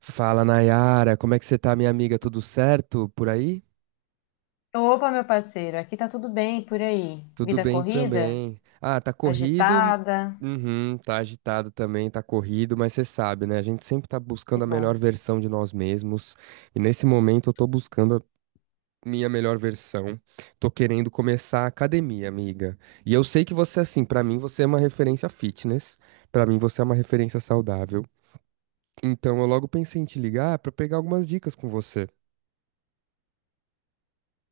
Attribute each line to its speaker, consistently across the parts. Speaker 1: Fala, Nayara, como é que você tá, minha amiga? Tudo certo por aí?
Speaker 2: Opa, meu parceiro, aqui tá tudo bem por aí?
Speaker 1: Tudo
Speaker 2: Vida
Speaker 1: bem
Speaker 2: corrida?
Speaker 1: também. Ah, tá corrido.
Speaker 2: Agitada?
Speaker 1: Uhum, tá agitado também, tá corrido, mas você sabe, né? A gente sempre tá
Speaker 2: Que
Speaker 1: buscando a melhor
Speaker 2: bom.
Speaker 1: versão de nós mesmos. E nesse momento eu tô buscando a minha melhor versão. Tô querendo começar a academia, amiga. E eu sei que você, assim, pra mim você é uma referência fitness. Pra mim você é uma referência saudável. Então eu logo pensei em te ligar pra pegar algumas dicas com você.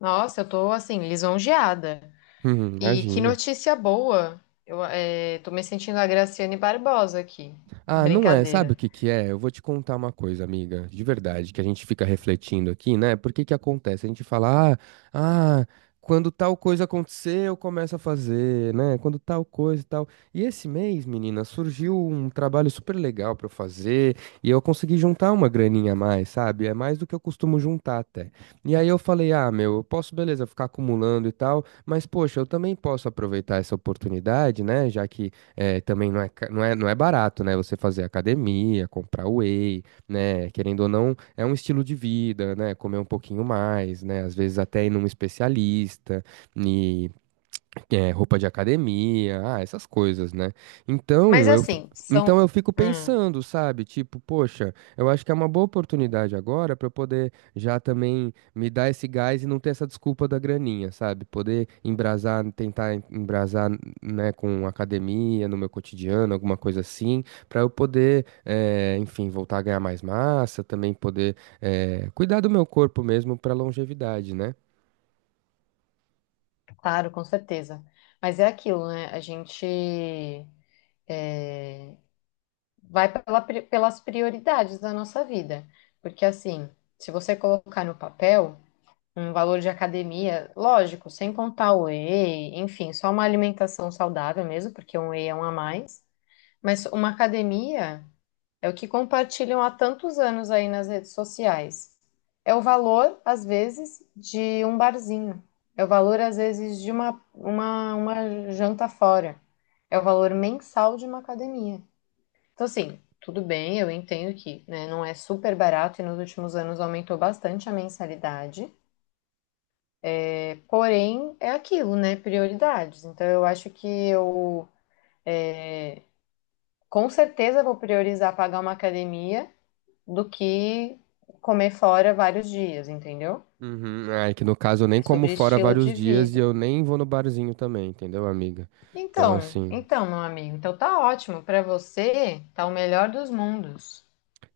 Speaker 2: Nossa, eu tô assim, lisonjeada. E que
Speaker 1: Imagina.
Speaker 2: notícia boa! Eu tô me sentindo a Graciane Barbosa aqui.
Speaker 1: Ah, não é. Sabe
Speaker 2: Brincadeira.
Speaker 1: o que que é? Eu vou te contar uma coisa, amiga, de verdade, que a gente fica refletindo aqui, né? Por que que acontece? A gente fala, ah, quando tal coisa acontecer, eu começo a fazer, né? Quando tal coisa e tal. E esse mês, menina, surgiu um trabalho super legal pra eu fazer e eu consegui juntar uma graninha a mais, sabe? É mais do que eu costumo juntar até. E aí eu falei, ah, meu, eu posso, beleza, ficar acumulando e tal, mas poxa, eu também posso aproveitar essa oportunidade, né? Já que também não é barato, né? Você fazer academia, comprar whey, né? Querendo ou não, é um estilo de vida, né? Comer um pouquinho mais, né? Às vezes até ir num especialista e roupa de academia, ah, essas coisas, né?
Speaker 2: Mas
Speaker 1: Então eu, f-
Speaker 2: assim,
Speaker 1: então
Speaker 2: são.
Speaker 1: eu fico
Speaker 2: Hum,
Speaker 1: pensando, sabe? Tipo, poxa, eu acho que é uma boa oportunidade agora para eu poder já também me dar esse gás e não ter essa desculpa da graninha, sabe? Poder embrasar, tentar embrasar, né, com academia no meu cotidiano, alguma coisa assim, para eu poder, enfim, voltar a ganhar mais massa, também poder, cuidar do meu corpo mesmo para longevidade, né?
Speaker 2: claro, com certeza. Mas é aquilo, né? A gente eh, vai pelas prioridades da nossa vida. Porque assim, se você colocar no papel, um valor de academia, lógico, sem contar o whey, enfim, só uma alimentação saudável mesmo, porque um whey é um a mais, mas uma academia é o que compartilham há tantos anos aí nas redes sociais. É o valor, às vezes, de um barzinho. É o valor, às vezes, de uma, uma janta fora. É o valor mensal de uma academia. Então, assim, tudo bem, eu entendo que, né, não é super barato e nos últimos anos aumentou bastante a mensalidade. Porém, é aquilo, né? Prioridades. Então, eu acho que é, com certeza vou priorizar pagar uma academia do que comer fora vários dias, entendeu?
Speaker 1: Uhum. Ah, é que no caso eu nem
Speaker 2: É
Speaker 1: como
Speaker 2: sobre
Speaker 1: fora
Speaker 2: estilo
Speaker 1: vários
Speaker 2: de
Speaker 1: dias e
Speaker 2: vida.
Speaker 1: eu nem vou no barzinho também, entendeu, amiga? Então,
Speaker 2: Então,
Speaker 1: assim.
Speaker 2: então, meu amigo, então tá ótimo. Pra você, tá o melhor dos mundos.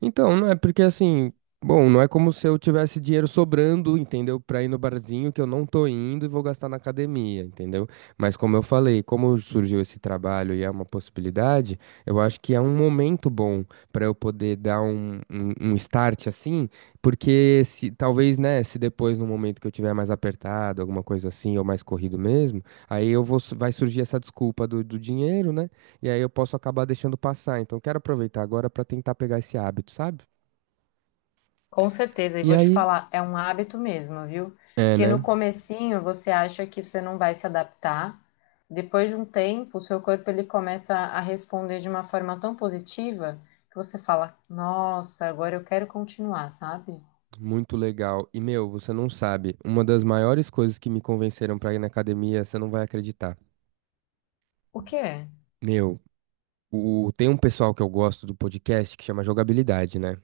Speaker 1: Então, não é porque assim, bom, não é como se eu tivesse dinheiro sobrando, entendeu? Pra ir no barzinho que eu não tô indo e vou gastar na academia, entendeu? Mas como eu falei, como surgiu esse trabalho e é uma possibilidade, eu acho que é um momento bom pra eu poder dar um start assim, porque se talvez, né, se depois no momento que eu tiver mais apertado, alguma coisa assim, ou mais corrido mesmo, aí vai surgir essa desculpa do dinheiro, né? E aí eu posso acabar deixando passar. Então, quero aproveitar agora para tentar pegar esse hábito, sabe?
Speaker 2: Com certeza, e
Speaker 1: E
Speaker 2: vou te
Speaker 1: aí,
Speaker 2: falar, é um hábito mesmo, viu?
Speaker 1: é,
Speaker 2: Porque no
Speaker 1: né?
Speaker 2: comecinho você acha que você não vai se adaptar, depois de um tempo, o seu corpo ele começa a responder de uma forma tão positiva que você fala: "Nossa, agora eu quero continuar", sabe?
Speaker 1: Muito legal. E, meu, você não sabe, uma das maiores coisas que me convenceram pra ir na academia, você não vai acreditar.
Speaker 2: O quê?
Speaker 1: Meu, tem um pessoal que eu gosto do podcast que chama Jogabilidade, né?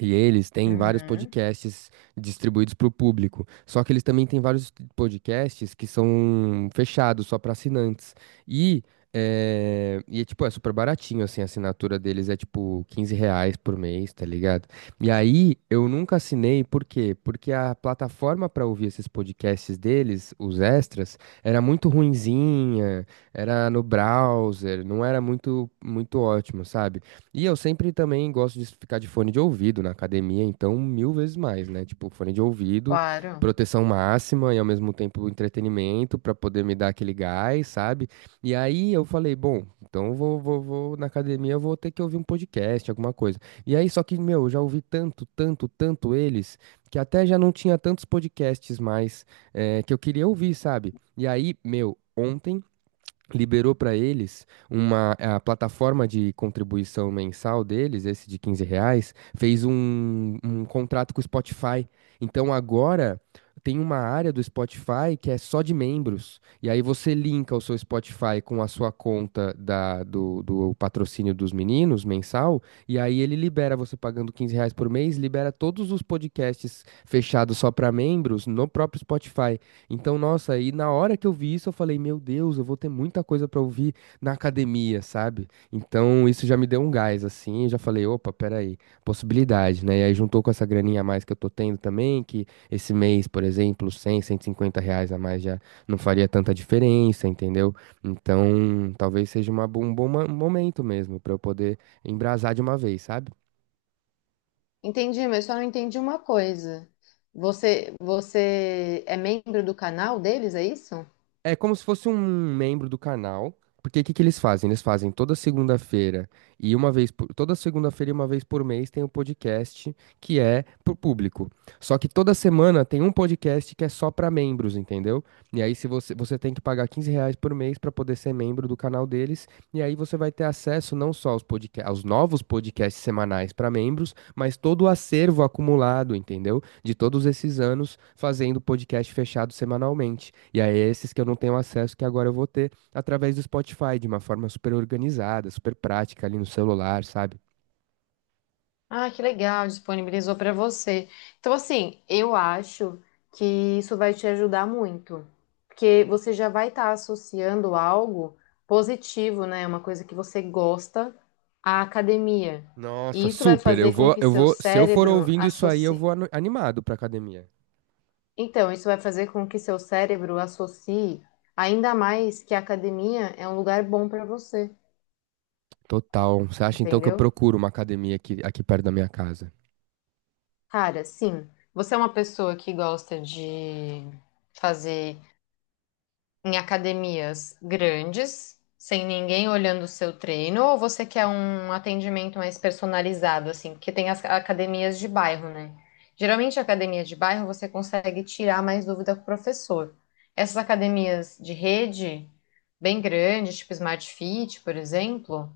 Speaker 1: E eles têm vários
Speaker 2: Uhum,
Speaker 1: podcasts distribuídos para o público. Só que eles também têm vários podcasts que são fechados só para assinantes. E, tipo, é super baratinho, assim, a assinatura deles é tipo R$ 15 por mês, tá ligado? E aí eu nunca assinei, por quê? Porque a plataforma para ouvir esses podcasts deles, os extras, era muito ruinzinha, era no browser, não era muito, muito ótimo, sabe? E eu sempre também gosto de ficar de fone de ouvido na academia, então mil vezes mais, né? Tipo, fone de ouvido,
Speaker 2: claro.
Speaker 1: proteção máxima e ao mesmo tempo entretenimento pra poder me dar aquele gás, sabe? E aí eu falei, bom, então eu vou na academia, eu vou ter que ouvir um podcast, alguma coisa. E aí, só que, meu, eu já ouvi tanto, tanto, tanto eles, que até já não tinha tantos podcasts mais que eu queria ouvir, sabe? E aí, meu. Ontem liberou para eles uma a plataforma de contribuição mensal deles, esse de R$ 15, fez um contrato com o Spotify. Então agora tem uma área do Spotify que é só de membros. E aí você linka o seu Spotify com a sua conta do patrocínio dos meninos mensal, e aí ele libera você pagando R$ 15 por mês, libera todos os podcasts fechados só para membros no próprio Spotify. Então, nossa, aí na hora que eu vi isso, eu falei, meu Deus, eu vou ter muita coisa pra ouvir na academia, sabe? Então, isso já me deu um gás, assim, eu já falei, opa, peraí, possibilidade, né? E aí juntou com essa graninha a mais que eu tô tendo também, que esse mês, por exemplo, cem R$ 150 a mais já não faria tanta diferença, entendeu? Então, talvez seja um bom momento mesmo pra eu poder embrasar de uma vez, sabe?
Speaker 2: Entendi, mas só não entendi uma coisa. Você é membro do canal deles, é isso?
Speaker 1: É como se fosse um membro do canal, porque o que que eles fazem? Eles fazem toda segunda-feira e uma vez por mês tem um podcast que é pro público. Só que toda semana tem um podcast que é só para membros, entendeu? E aí se você, você tem que pagar R$ 15 por mês para poder ser membro do canal deles, e aí você vai ter acesso não só aos novos podcasts semanais para membros, mas todo o acervo acumulado, entendeu? De todos esses anos fazendo podcast fechado semanalmente. E aí, é esses que eu não tenho acesso, que agora eu vou ter através do Spotify, de uma forma super organizada, super prática ali no celular, sabe?
Speaker 2: Ah, que legal, disponibilizou para você. Então, assim, eu acho que isso vai te ajudar muito, porque você já vai estar associando algo positivo, né? Uma coisa que você gosta à academia.
Speaker 1: Nossa,
Speaker 2: E isso vai
Speaker 1: super.
Speaker 2: fazer com que seu
Speaker 1: Se eu for
Speaker 2: cérebro
Speaker 1: ouvindo isso aí, eu vou
Speaker 2: associe.
Speaker 1: animado pra academia.
Speaker 2: Então, isso vai fazer com que seu cérebro associe ainda mais que a academia é um lugar bom para você,
Speaker 1: Total. Você acha então que eu
Speaker 2: entendeu?
Speaker 1: procuro uma academia aqui perto da minha casa?
Speaker 2: Cara, sim, você é uma pessoa que gosta de fazer em academias grandes, sem ninguém olhando o seu treino, ou você quer um atendimento mais personalizado, assim? Porque tem as academias de bairro, né? Geralmente, a academia de bairro você consegue tirar mais dúvida com o professor. Essas academias de rede, bem grandes, tipo Smart Fit, por exemplo,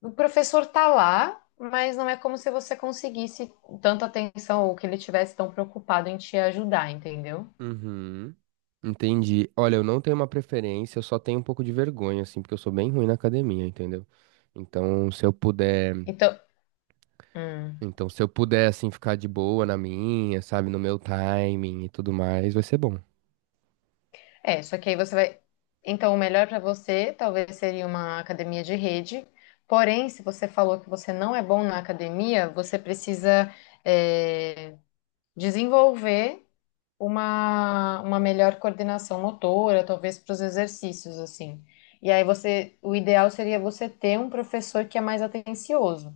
Speaker 2: o professor tá lá, mas não é como se você conseguisse tanta atenção ou que ele tivesse tão preocupado em te ajudar, entendeu?
Speaker 1: Uhum. Entendi. Olha, eu não tenho uma preferência, eu só tenho um pouco de vergonha, assim, porque eu sou bem ruim na academia, entendeu? Então, se eu puder.
Speaker 2: Então, hum.
Speaker 1: Então, se eu puder, assim, ficar de boa na minha, sabe, no meu timing e tudo mais, vai ser bom.
Speaker 2: É, só que aí você vai. Então, o melhor para você talvez seria uma academia de rede. Porém, se você falou que você não é bom na academia, você precisa, é, desenvolver uma melhor coordenação motora, talvez para os exercícios, assim. E aí você, o ideal seria você ter um professor que é mais atencioso.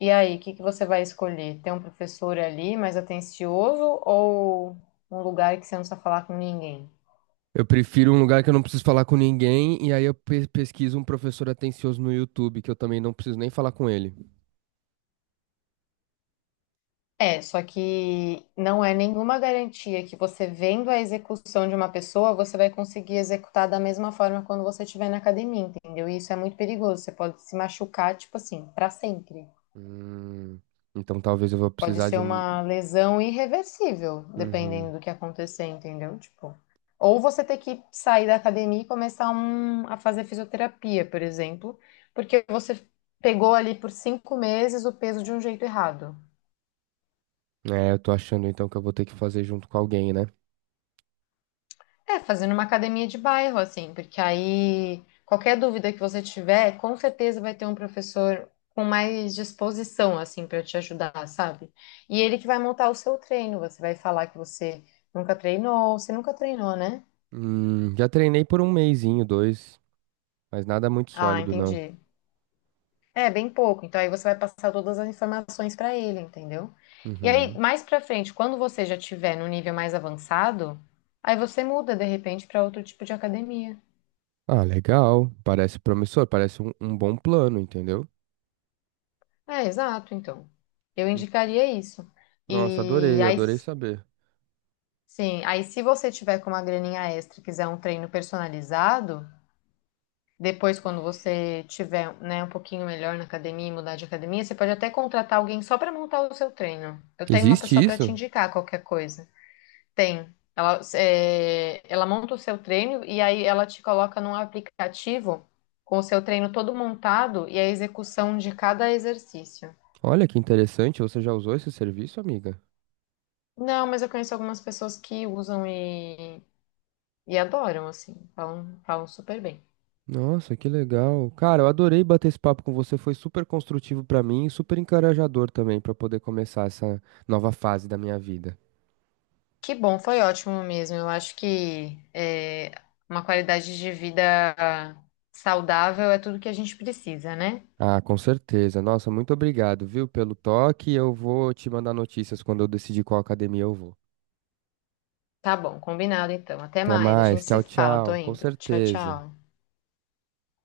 Speaker 2: E aí, o que que você vai escolher? Ter um professor ali mais atencioso ou um lugar que você não precisa falar com ninguém?
Speaker 1: Eu prefiro um lugar que eu não preciso falar com ninguém, e aí eu pesquiso um professor atencioso no YouTube, que eu também não preciso nem falar com ele.
Speaker 2: É, só que não é nenhuma garantia que você vendo a execução de uma pessoa, você vai conseguir executar da mesma forma quando você estiver na academia, entendeu? E isso é muito perigoso. Você pode se machucar, tipo assim, pra sempre.
Speaker 1: Hum, então talvez eu vou
Speaker 2: Pode
Speaker 1: precisar
Speaker 2: ser
Speaker 1: de um.
Speaker 2: uma lesão irreversível, dependendo
Speaker 1: Uhum.
Speaker 2: do que acontecer, entendeu? Tipo, ou você ter que sair da academia e a fazer fisioterapia, por exemplo, porque você pegou ali por 5 meses o peso de um jeito errado.
Speaker 1: É, eu tô achando então que eu vou ter que fazer junto com alguém, né?
Speaker 2: É, fazendo uma academia de bairro, assim, porque aí qualquer dúvida que você tiver, com certeza vai ter um professor com mais disposição, assim, para te ajudar, sabe? E ele que vai montar o seu treino. Você vai falar que você nunca treinou, né?
Speaker 1: Já treinei por um mesinho, dois, mas nada muito
Speaker 2: Ah,
Speaker 1: sólido, não.
Speaker 2: entendi. É, bem pouco. Então aí você vai passar todas as informações para ele, entendeu? E aí,
Speaker 1: Uhum.
Speaker 2: mais para frente, quando você já tiver no nível mais avançado, aí você muda de repente para outro tipo de academia.
Speaker 1: Ah, legal. Parece promissor, parece um bom plano, entendeu?
Speaker 2: É, exato, então. Eu
Speaker 1: Hum.
Speaker 2: indicaria isso.
Speaker 1: Nossa,
Speaker 2: E
Speaker 1: adorei,
Speaker 2: aí,
Speaker 1: adorei saber.
Speaker 2: sim, aí se você tiver com uma graninha extra, e quiser um treino personalizado, depois quando você tiver, né, um pouquinho melhor na academia, e mudar de academia, você pode até contratar alguém só para montar o seu treino. Eu tenho uma
Speaker 1: Existe
Speaker 2: pessoa para te
Speaker 1: isso?
Speaker 2: indicar qualquer coisa. Tem. Ela monta o seu treino e aí ela te coloca num aplicativo com o seu treino todo montado e a execução de cada exercício.
Speaker 1: Olha que interessante, você já usou esse serviço, amiga?
Speaker 2: Não, mas eu conheço algumas pessoas que usam e adoram, assim, falam super bem.
Speaker 1: Nossa, que legal. Cara, eu adorei bater esse papo com você, foi super construtivo pra mim e super encorajador também pra poder começar essa nova fase da minha vida.
Speaker 2: Que bom, foi ótimo mesmo. Eu acho que uma qualidade de vida saudável é tudo que a gente precisa, né?
Speaker 1: Ah, com certeza. Nossa, muito obrigado, viu, pelo toque. Eu vou te mandar notícias quando eu decidir qual academia eu vou.
Speaker 2: Tá bom, combinado então. Até
Speaker 1: Até
Speaker 2: mais, a
Speaker 1: mais.
Speaker 2: gente se
Speaker 1: Tchau,
Speaker 2: fala, tô
Speaker 1: tchau. Com
Speaker 2: indo. Tchau,
Speaker 1: certeza.
Speaker 2: tchau.